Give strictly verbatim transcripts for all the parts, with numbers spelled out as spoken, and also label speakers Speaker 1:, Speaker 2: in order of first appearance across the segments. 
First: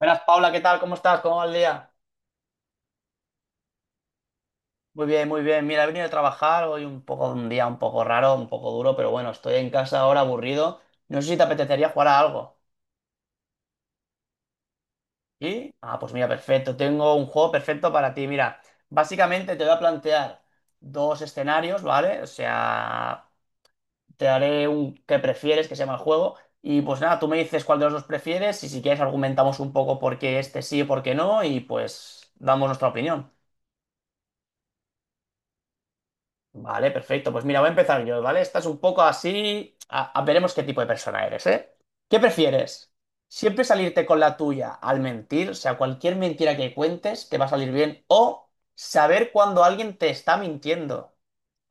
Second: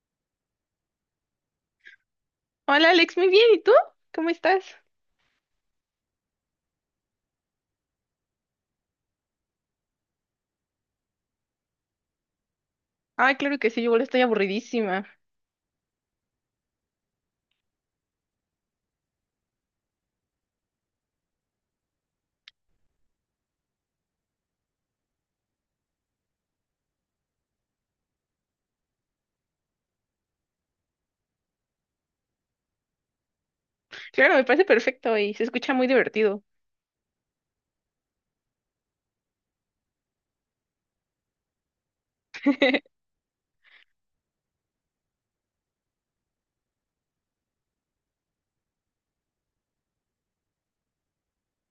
Speaker 1: Buenas, Paula, ¿qué tal? ¿Cómo estás? ¿Cómo va el día?
Speaker 2: Hola Alex, muy bien, ¿y tú? ¿Cómo estás?
Speaker 1: Muy bien, muy bien. Mira, he venido a trabajar hoy un poco, un día un poco raro, un poco duro, pero bueno, estoy en casa ahora aburrido. No sé si te apetecería jugar a algo.
Speaker 2: Ay, claro que sí, yo igual estoy aburridísima.
Speaker 1: ¿Y? Ah, pues mira, perfecto. Tengo un juego perfecto para ti. Mira, básicamente te voy a plantear dos escenarios, ¿vale? O sea, te haré un que prefieres, que se llama el juego. Y pues nada, tú me dices cuál de los dos prefieres y si quieres argumentamos un poco por qué este sí y por qué no y pues damos nuestra opinión.
Speaker 2: Claro, me parece perfecto y se escucha muy divertido.
Speaker 1: Vale, perfecto. Pues mira, voy a empezar yo, ¿vale? Esta es un poco así. A- a- veremos qué tipo de persona eres, ¿eh? ¿Qué prefieres? ¿Siempre salirte con la tuya al mentir? O sea, cualquier mentira que cuentes te va a salir bien. O saber cuando alguien te está mintiendo.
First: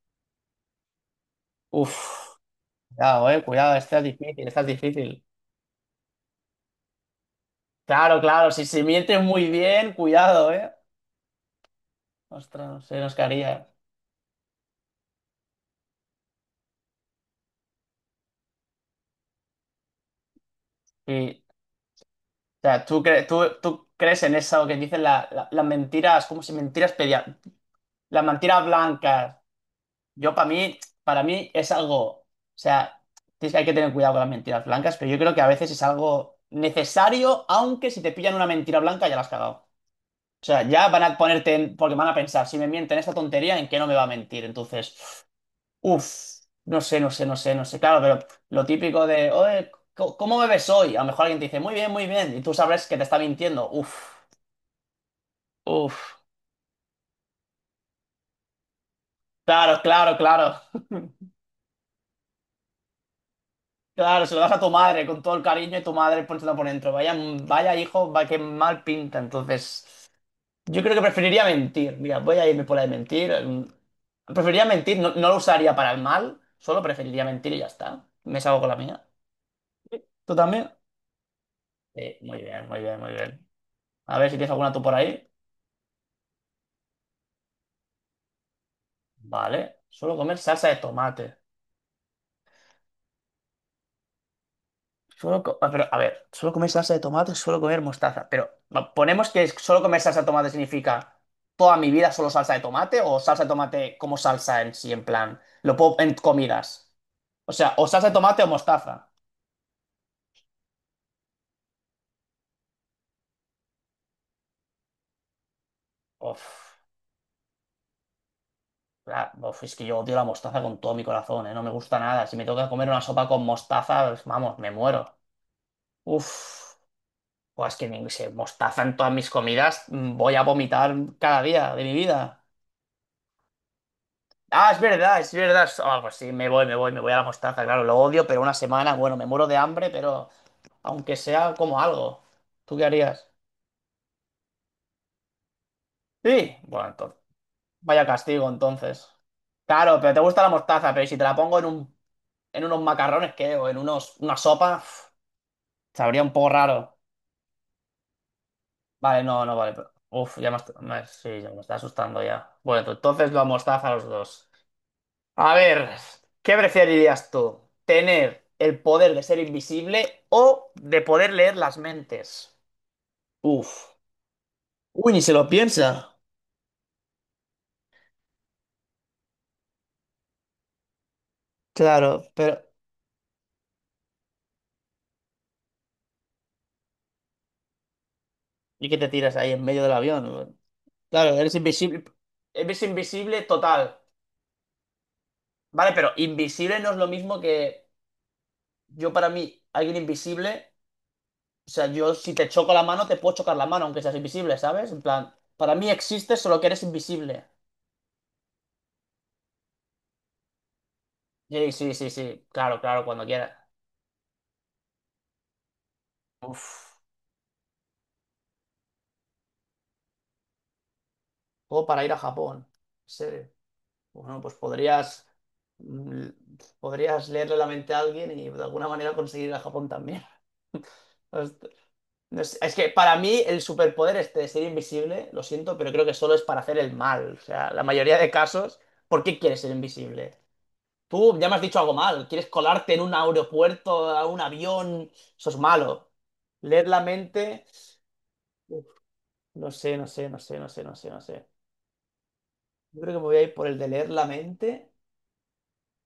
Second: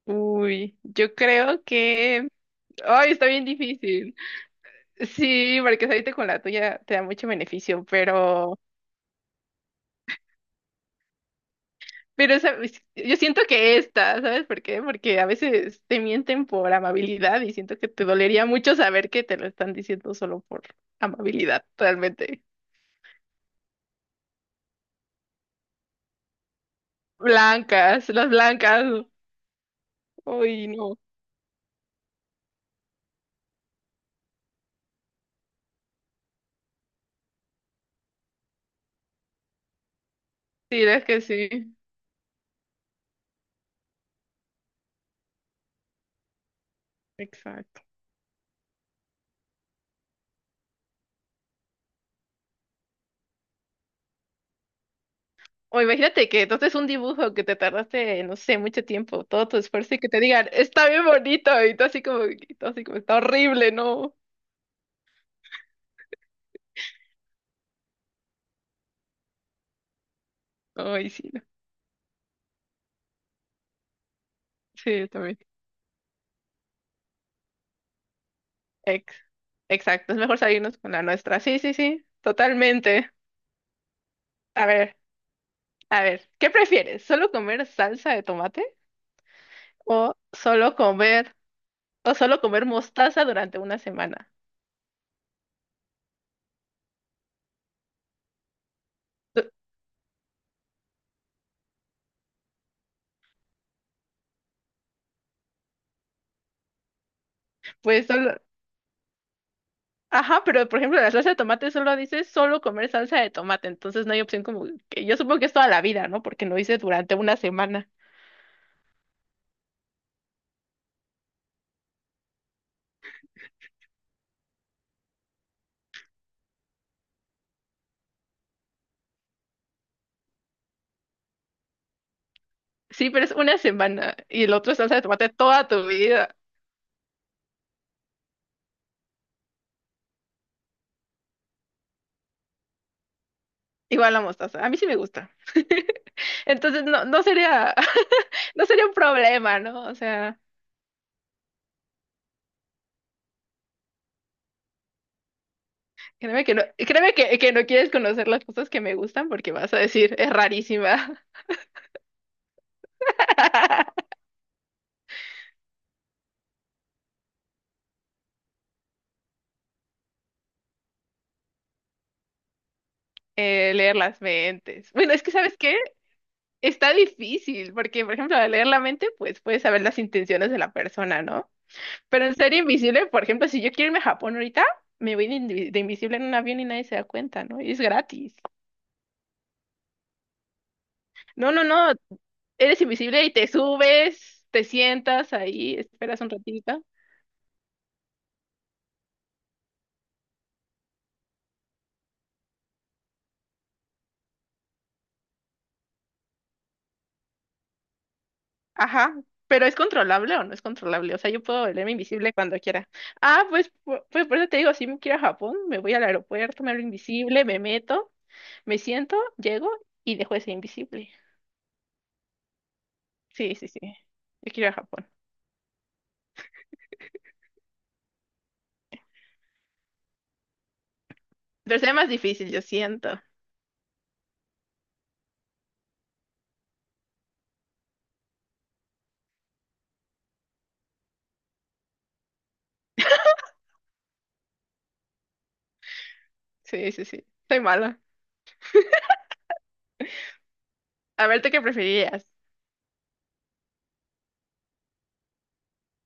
Speaker 2: Uy, yo creo que...
Speaker 1: Uf,
Speaker 2: Ay, está
Speaker 1: cuidado, eh,
Speaker 2: bien
Speaker 1: cuidado, esta es
Speaker 2: difícil.
Speaker 1: difícil, esta es difícil.
Speaker 2: Sí, porque salirte con la tuya te da mucho beneficio,
Speaker 1: Claro, claro,
Speaker 2: pero...
Speaker 1: si se miente muy bien, cuidado, eh.
Speaker 2: Pero
Speaker 1: Ostras, no
Speaker 2: ¿sabes?
Speaker 1: sé, nos
Speaker 2: Yo siento
Speaker 1: caería.
Speaker 2: que esta, ¿sabes por qué? Porque a veces te mienten por amabilidad y siento que te dolería mucho saber que te lo están diciendo solo por
Speaker 1: Sí.
Speaker 2: amabilidad, realmente.
Speaker 1: O sea, ¿tú, cre- tú, tú crees en eso que dicen la- la- las mentiras, como si mentiras pedia-
Speaker 2: Blancas,
Speaker 1: la
Speaker 2: las
Speaker 1: mentira
Speaker 2: blancas.
Speaker 1: blanca, yo para
Speaker 2: Uy,
Speaker 1: mí,
Speaker 2: no.
Speaker 1: para mí es algo, o sea, tienes que hay que tener cuidado con las mentiras blancas, pero yo creo que a veces es algo necesario, aunque si te pillan una mentira blanca ya la has cagado. O sea,
Speaker 2: Sí,
Speaker 1: ya van
Speaker 2: es
Speaker 1: a
Speaker 2: que
Speaker 1: ponerte, en-
Speaker 2: sí,
Speaker 1: porque van a pensar, si me mienten esta tontería, ¿en qué no me va a mentir? Entonces, uff, no sé, no sé, no sé, no sé.
Speaker 2: exacto.
Speaker 1: Claro, pero lo típico de, oye, co- ¿cómo bebes hoy? A lo mejor alguien te dice, muy bien, muy bien, y tú sabes que te está mintiendo. Uff,
Speaker 2: O
Speaker 1: uff,
Speaker 2: imagínate que entonces un dibujo que te tardaste, no sé, mucho tiempo, todo tu
Speaker 1: claro,
Speaker 2: esfuerzo y que
Speaker 1: claro,
Speaker 2: te digan,
Speaker 1: claro.
Speaker 2: está bien bonito, y tú así como, y tú así como, está horrible, ¿no?
Speaker 1: Claro, se lo das a tu madre con todo el cariño y tu madre poniéndolo por dentro. Vaya, vaya hijo, va que mal pinta. Entonces, yo creo que
Speaker 2: Ay, sí, no.
Speaker 1: preferiría mentir. Mira, voy a irme por la de mentir. Mm, Preferiría
Speaker 2: Sí,
Speaker 1: mentir,
Speaker 2: yo
Speaker 1: no, no lo
Speaker 2: también.
Speaker 1: usaría para el mal, solo preferiría mentir y ya está. Me salgo con la mía.
Speaker 2: Ex- exacto, es
Speaker 1: ¿Tú
Speaker 2: mejor
Speaker 1: también?
Speaker 2: salirnos con la nuestra. Sí, sí, sí,
Speaker 1: Sí, muy bien, muy bien, muy
Speaker 2: totalmente.
Speaker 1: bien. A ver si tienes
Speaker 2: A
Speaker 1: alguna tú por
Speaker 2: ver,
Speaker 1: ahí.
Speaker 2: a ver, ¿qué prefieres? ¿Solo comer salsa de tomate
Speaker 1: Vale,
Speaker 2: o
Speaker 1: solo comer salsa
Speaker 2: solo
Speaker 1: de
Speaker 2: comer,
Speaker 1: tomate.
Speaker 2: o solo comer mostaza durante una semana?
Speaker 1: Solo co- ah, pero, a ver, solo comer salsa de tomate, solo comer mostaza. Pero va, ponemos que es- solo comer salsa de tomate significa toda mi vida solo salsa de tomate o salsa de tomate como salsa en sí, en plan, lo puedo en comidas. O sea, o
Speaker 2: Pues
Speaker 1: salsa de
Speaker 2: solo,
Speaker 1: tomate o mostaza.
Speaker 2: ajá, pero por ejemplo, la salsa de tomate solo dice solo comer salsa de tomate, entonces no hay opción como que yo supongo que es toda la vida, ¿no? Porque no
Speaker 1: Uf,
Speaker 2: dice durante una semana.
Speaker 1: la- uf, es que yo odio la mostaza con todo mi corazón, ¿eh? No me gusta nada. Si me toca comer una sopa con mostaza, pues, vamos, me muero. Uf, pues es que ni- si mostaza en todas mis comidas, mm, voy a vomitar cada día de mi vida.
Speaker 2: Sí, pero es una semana y el
Speaker 1: Ah,
Speaker 2: otro es
Speaker 1: es
Speaker 2: salsa de
Speaker 1: verdad,
Speaker 2: tomate
Speaker 1: es verdad.
Speaker 2: toda
Speaker 1: So,
Speaker 2: tu
Speaker 1: Ah, pues
Speaker 2: vida.
Speaker 1: sí, me voy, me voy, me voy a la mostaza, claro, lo odio, pero una semana, bueno, me muero de hambre, pero aunque sea como algo. ¿Tú qué harías?
Speaker 2: Igual la mostaza. A mí sí me gusta.
Speaker 1: Sí,
Speaker 2: Entonces
Speaker 1: bueno,
Speaker 2: no,
Speaker 1: entonces,
Speaker 2: no sería,
Speaker 1: vaya castigo
Speaker 2: no sería un
Speaker 1: entonces.
Speaker 2: problema, ¿no? O
Speaker 1: Claro, pero te
Speaker 2: sea,
Speaker 1: gusta la mostaza, pero si te la pongo en un, en unos macarrones, ¿qué? O en unos, una sopa, uf, sabría un
Speaker 2: créeme
Speaker 1: poco
Speaker 2: que no,
Speaker 1: raro.
Speaker 2: créeme que, que no quieres conocer las cosas que me
Speaker 1: Vale,
Speaker 2: gustan
Speaker 1: no,
Speaker 2: porque
Speaker 1: no, vale.
Speaker 2: vas a
Speaker 1: pero-
Speaker 2: decir, es
Speaker 1: Uf, ya me, est- me-
Speaker 2: rarísima.
Speaker 1: sí, ya me está asustando ya. Bueno, entonces la mostaza a los dos. A ver, ¿qué preferirías tú? ¿Tener el poder de ser invisible o de poder leer las mentes?
Speaker 2: Eh,
Speaker 1: Uf.
Speaker 2: leer las mentes.
Speaker 1: Uy,
Speaker 2: Bueno,
Speaker 1: ni
Speaker 2: es
Speaker 1: se
Speaker 2: que
Speaker 1: lo
Speaker 2: ¿sabes qué?
Speaker 1: piensa.
Speaker 2: Está difícil, porque, por ejemplo, al leer la mente, pues puedes saber las intenciones de la persona, ¿no? Pero
Speaker 1: Claro,
Speaker 2: en ser
Speaker 1: pero...
Speaker 2: invisible, por ejemplo, si yo quiero irme a Japón ahorita, me voy de, invi- de invisible en un avión y nadie se da cuenta, ¿no? Y es gratis.
Speaker 1: ¿Y qué te tiras ahí en medio del avión? Claro,
Speaker 2: No,
Speaker 1: eres
Speaker 2: no, no,
Speaker 1: invisible.
Speaker 2: eres
Speaker 1: Eres
Speaker 2: invisible y
Speaker 1: invisible
Speaker 2: te
Speaker 1: total.
Speaker 2: subes, te sientas ahí,
Speaker 1: Vale, pero
Speaker 2: esperas un
Speaker 1: invisible
Speaker 2: ratito.
Speaker 1: no es lo mismo que yo para mí, alguien invisible. O sea, yo si te choco la mano, te puedo chocar la mano, aunque seas invisible, ¿sabes? En plan, para mí existe solo que eres invisible.
Speaker 2: Ajá, pero ¿es controlable o no es controlable? O sea, yo puedo
Speaker 1: Sí,
Speaker 2: volverme
Speaker 1: sí, sí,
Speaker 2: invisible
Speaker 1: sí.
Speaker 2: cuando
Speaker 1: Claro,
Speaker 2: quiera.
Speaker 1: claro, cuando
Speaker 2: Ah,
Speaker 1: quieras.
Speaker 2: pues, pu- pues por eso te digo, si me quiero a Japón, me voy al aeropuerto, me hago
Speaker 1: Uf.
Speaker 2: invisible, me meto, me siento, llego y dejo de ser invisible.
Speaker 1: O para ir a Japón. Sí.
Speaker 2: Sí, sí, sí.
Speaker 1: Bueno,
Speaker 2: Yo
Speaker 1: pues
Speaker 2: quiero ir a Japón.
Speaker 1: podrías, mm, podrías leerle la mente a alguien y de alguna manera conseguir ir a Japón también. Host-
Speaker 2: Pero sería más
Speaker 1: no
Speaker 2: difícil,
Speaker 1: sé,
Speaker 2: yo
Speaker 1: es que
Speaker 2: siento.
Speaker 1: para mí el superpoder este de ser invisible, lo siento, pero creo que solo es para hacer el mal. O sea, la mayoría de casos, ¿por qué quieres ser invisible? Tú ya me has dicho algo mal. ¿Quieres colarte en un aeropuerto, a un avión? Eso es malo. Leer
Speaker 2: Sí,
Speaker 1: la
Speaker 2: sí, sí. Soy
Speaker 1: mente.
Speaker 2: mala.
Speaker 1: Uf, no sé, no sé, no sé, no sé, no sé, no
Speaker 2: A
Speaker 1: sé.
Speaker 2: ver, ¿tú qué preferirías?
Speaker 1: Yo creo que me voy a ir por el de leer la mente.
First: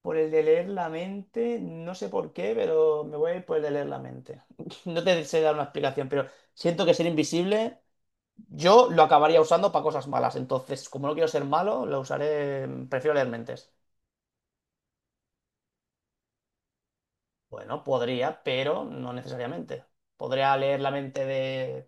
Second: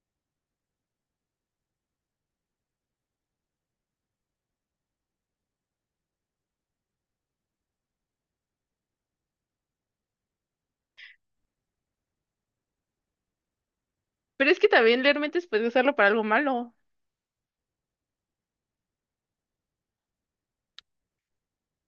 Speaker 1: Por el de leer la mente, no sé por qué, pero me voy a ir por el de leer la mente. No te sé dar una explicación, pero siento que ser invisible yo lo acabaría usando para cosas malas. Entonces, como no quiero ser malo, lo usaré, mm, prefiero leer mentes.
Speaker 2: Pero es que también leer mentes puedes usarlo para algo malo.
Speaker 1: Bueno, podría, pero no necesariamente. Podría leer la mente de...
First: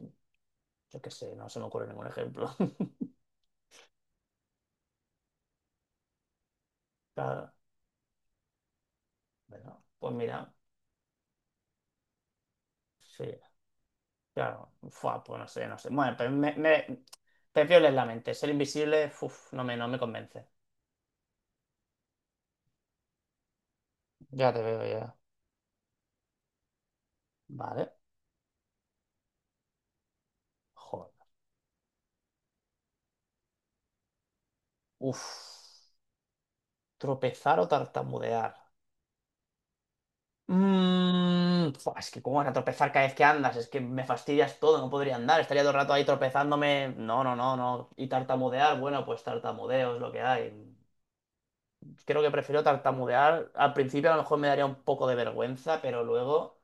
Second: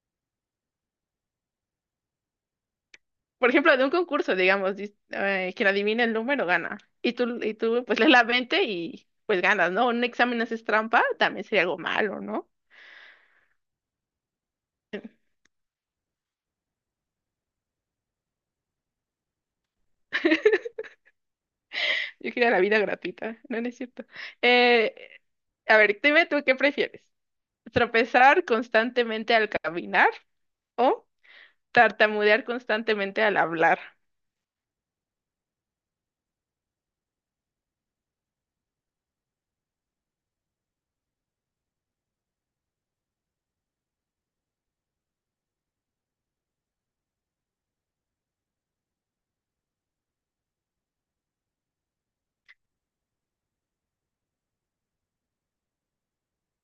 Speaker 1: Yo qué sé, no se me ocurre ningún ejemplo.
Speaker 2: Por ejemplo, de un concurso, digamos, dis- eh, quien adivina el número gana. Y tú,
Speaker 1: Claro,
Speaker 2: y tú, pues lees la mente y pues ganas,
Speaker 1: bueno,
Speaker 2: ¿no? Un
Speaker 1: pues
Speaker 2: examen
Speaker 1: mira,
Speaker 2: haces trampa, también sería algo malo, ¿no?
Speaker 1: sí, claro, fua, pues no sé, no sé. Bueno, pero me, me- prefiero leer la mente. Ser invisible, uf, no me, no me convence.
Speaker 2: Yo quiero la vida gratuita. No, no es cierto.
Speaker 1: Ya te veo,
Speaker 2: Eh,
Speaker 1: ya.
Speaker 2: a ver, dime tú qué prefieres.
Speaker 1: Vale.
Speaker 2: ¿Tropezar constantemente al caminar o
Speaker 1: Joder.
Speaker 2: tartamudear constantemente al hablar?
Speaker 1: Uf. Tropezar o tartamudear. Mm, fua, es que cómo vas a tropezar cada vez que andas, es que me fastidias todo, no podría andar, estaría todo el rato ahí tropezándome. No, no, no, no. Y tartamudear, bueno, pues tartamudeo es lo que hay. Creo que prefiero tartamudear. Al principio a lo mejor me daría un poco de vergüenza, pero luego,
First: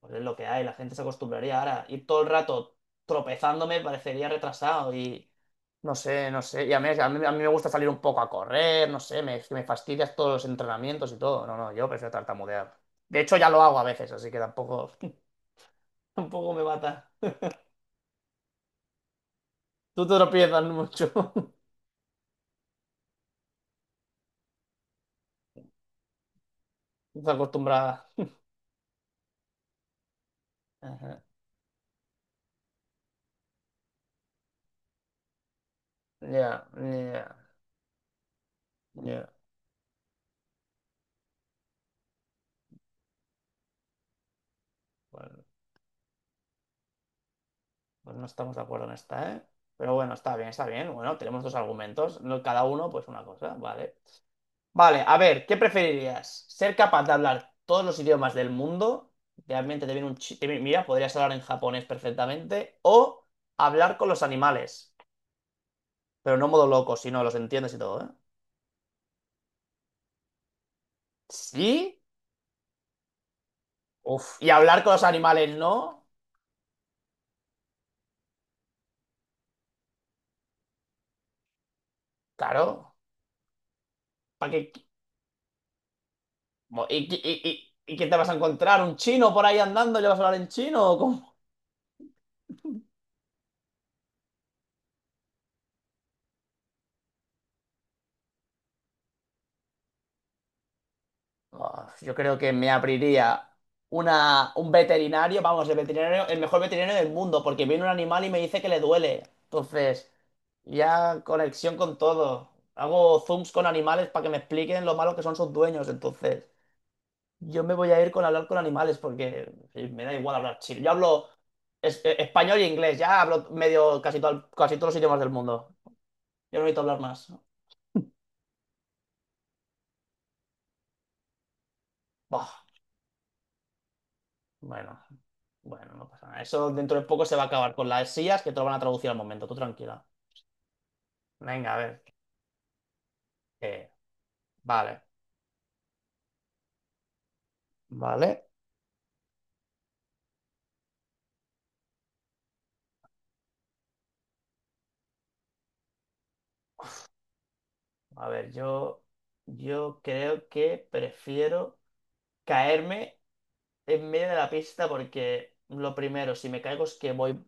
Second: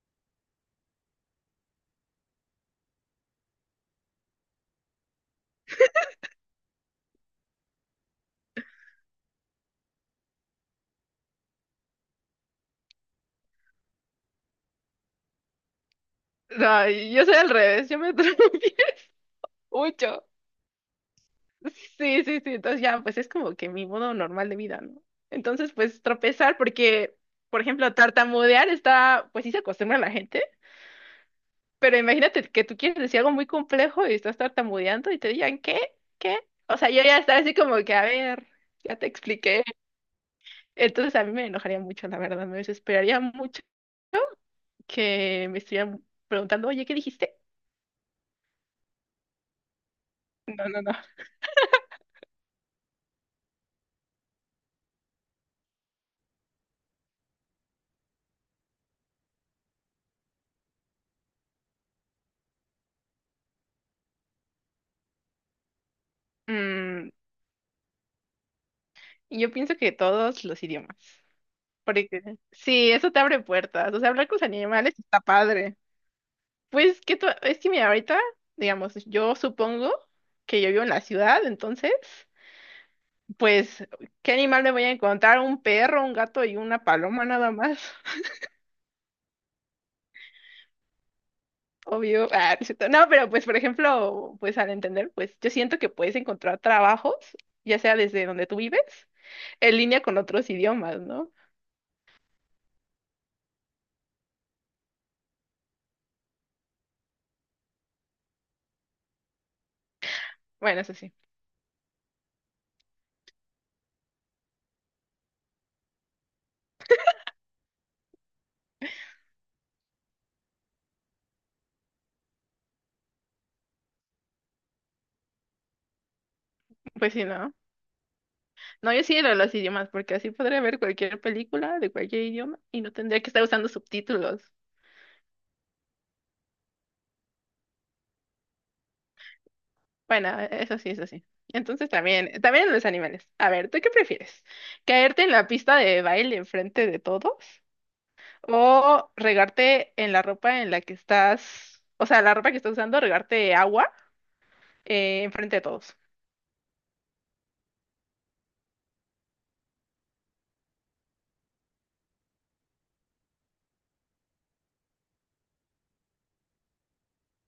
Speaker 1: pues es lo que hay, la gente se acostumbraría. Ahora, ir todo el rato tropezándome parecería retrasado y no sé, no sé. Y a mí, a mí, a mí me gusta salir un poco a correr, no sé, me, me fastidias todos los entrenamientos y todo. No, no, yo prefiero tartamudear. De hecho, ya lo hago a veces, así que tampoco, tampoco me mata.
Speaker 2: Ay, yo soy al revés, yo me atropello
Speaker 1: Tú te
Speaker 2: mucho.
Speaker 1: tropiezas mucho.
Speaker 2: Sí, sí, sí, entonces ya, pues es como que mi modo normal de vida, ¿no? Entonces, pues tropezar, porque,
Speaker 1: Estás
Speaker 2: por ejemplo,
Speaker 1: acostumbrada.
Speaker 2: tartamudear está, pues sí se acostumbra a la gente,
Speaker 1: Ajá.
Speaker 2: pero imagínate que tú quieres decir algo muy complejo y estás tartamudeando y te digan, ¿qué? ¿Qué?
Speaker 1: Ya,
Speaker 2: O sea, yo ya
Speaker 1: ya,
Speaker 2: estaba así como que, a ver, ya te
Speaker 1: ya.
Speaker 2: expliqué. Entonces a mí me enojaría mucho, la verdad, me desesperaría mucho
Speaker 1: Bueno.
Speaker 2: que me estuvieran preguntando, oye, ¿qué dijiste?
Speaker 1: Pues no estamos de acuerdo en esta, ¿eh? Pero bueno, está bien, está
Speaker 2: No, no,
Speaker 1: bien.
Speaker 2: no.
Speaker 1: Bueno, tenemos dos argumentos. no- Cada uno, pues una cosa, vale. Vale, a ver, ¿qué preferirías? ¿Ser capaz de hablar todos los idiomas del mundo? Realmente te viene un chi- Mira, podrías hablar en japonés perfectamente. O hablar con los animales. Pero no modo loco,
Speaker 2: Mm,
Speaker 1: sino los entiendes y todo, ¿eh?
Speaker 2: Yo pienso que todos los idiomas.
Speaker 1: ¿Sí?
Speaker 2: Porque sí, eso te abre puertas. O sea, hablar
Speaker 1: Uf.
Speaker 2: con los
Speaker 1: ¿Y hablar con
Speaker 2: animales
Speaker 1: los
Speaker 2: está
Speaker 1: animales
Speaker 2: padre.
Speaker 1: no?
Speaker 2: Pues que tú- es que mira, ahorita, digamos, yo supongo que yo vivo en la ciudad, entonces,
Speaker 1: Claro.
Speaker 2: pues, ¿qué
Speaker 1: ¿Para
Speaker 2: animal me
Speaker 1: qué?
Speaker 2: voy a encontrar? Un perro, un gato y una
Speaker 1: ¿Y, y,
Speaker 2: paloma
Speaker 1: y,
Speaker 2: nada más.
Speaker 1: y- y qué te vas a encontrar? ¿Un chino por ahí andando y le vas a hablar en chino? ¿O cómo?
Speaker 2: Obvio. Ah, no, es cierto. No, pero pues, por ejemplo, pues al entender, pues yo siento que puedes encontrar trabajos, ya sea desde donde tú vives, en línea con otros idiomas, ¿no?
Speaker 1: Ah, yo creo que me abriría una, un veterinario, vamos, el veterinario, el mejor veterinario del mundo, porque viene un animal y me dice que le duele. Entonces,
Speaker 2: Bueno, eso sí.
Speaker 1: ya conexión con todo. Hago zooms con animales para que me expliquen lo malo que son sus dueños. Entonces, yo me voy a ir con hablar con animales porque sí, me da igual hablar chino. Yo hablo es- eh, español e inglés, ya hablo medio casi, todo, casi todos los idiomas del mundo. Yo no necesito hablar
Speaker 2: Pues sí,
Speaker 1: más.
Speaker 2: ¿no? No, yo sí lo de los idiomas, porque así podría ver cualquier película de cualquier idioma
Speaker 1: Buah.
Speaker 2: y no tendría que estar usando subtítulos.
Speaker 1: Bueno, bueno, no pasa nada. Eso dentro de poco se va a acabar con las sillas que te lo van a traducir al momento. Tú tranquila.
Speaker 2: Bueno, eso sí, eso sí.
Speaker 1: Venga, a
Speaker 2: Entonces
Speaker 1: ver.
Speaker 2: también, también los animales. A ver, ¿tú qué
Speaker 1: eh,
Speaker 2: prefieres?
Speaker 1: vale,
Speaker 2: ¿Caerte en la pista de baile enfrente de todos?
Speaker 1: vale.
Speaker 2: ¿O regarte en la ropa en la que estás, o sea, la ropa que estás usando, regarte agua eh, enfrente de todos?
Speaker 1: A ver, yo, yo creo que prefiero caerme en medio de la pista porque lo primero, si me caigo es que voy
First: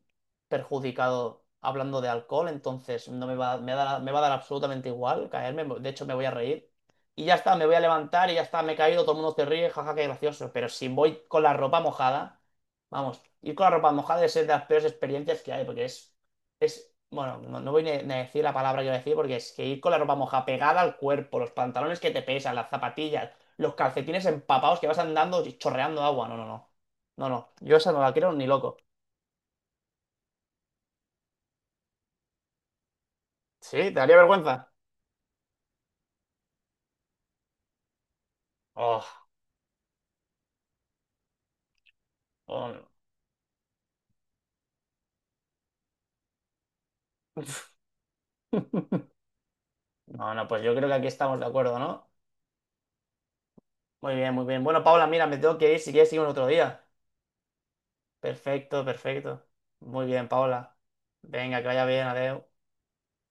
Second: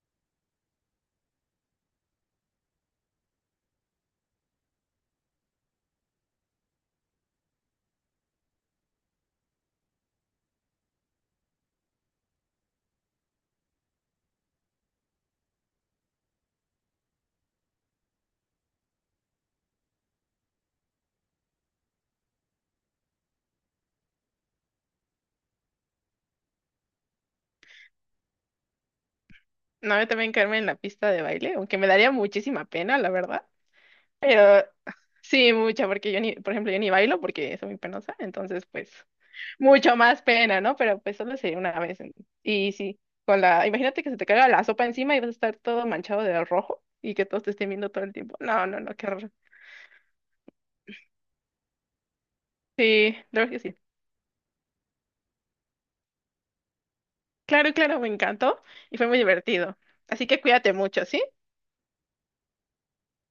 Speaker 1: perjudicado hablando de alcohol, entonces no me va, me da- me va a dar absolutamente igual caerme, de hecho me voy a reír. Y ya está, me voy a levantar y ya está, me he caído, todo el mundo se ríe, jaja, qué gracioso. Pero si voy con la ropa mojada, vamos, ir con la ropa mojada es de las peores experiencias que hay, porque es, es, bueno, no, no voy ni ni a decir la palabra que voy a decir, porque es que ir con la ropa mojada pegada al cuerpo, los pantalones que te pesan, las zapatillas los calcetines empapados que vas andando y chorreando agua. No, no, no. No, no. Yo esa no la quiero ni loco.
Speaker 2: No, yo también caerme en la pista de baile, aunque me daría muchísima pena, la verdad.
Speaker 1: Sí, te daría
Speaker 2: Pero
Speaker 1: vergüenza.
Speaker 2: sí, mucha, porque yo ni, por ejemplo, yo ni bailo porque soy muy penosa, entonces
Speaker 1: Oh,
Speaker 2: pues mucho más pena, ¿no? Pero pues solo sería una vez. en-
Speaker 1: oh,
Speaker 2: Y
Speaker 1: no.
Speaker 2: sí, con la, imagínate que se te caiga la sopa encima y vas a estar todo manchado de rojo y que todos te estén viendo todo el tiempo. No, no, no, qué horror.
Speaker 1: No, no, pues yo creo que aquí estamos de acuerdo, ¿no?
Speaker 2: Sí, la verdad que sí.
Speaker 1: Muy bien, muy bien. Bueno, Paula, mira, me tengo que ir. Si quieres, seguimos otro día.
Speaker 2: Claro, claro, me encantó
Speaker 1: Perfecto,
Speaker 2: y fue muy
Speaker 1: perfecto.
Speaker 2: divertido.
Speaker 1: Muy bien,
Speaker 2: Así que cuídate
Speaker 1: Paula.
Speaker 2: mucho, ¿sí?
Speaker 1: Venga, que vaya bien, adiós.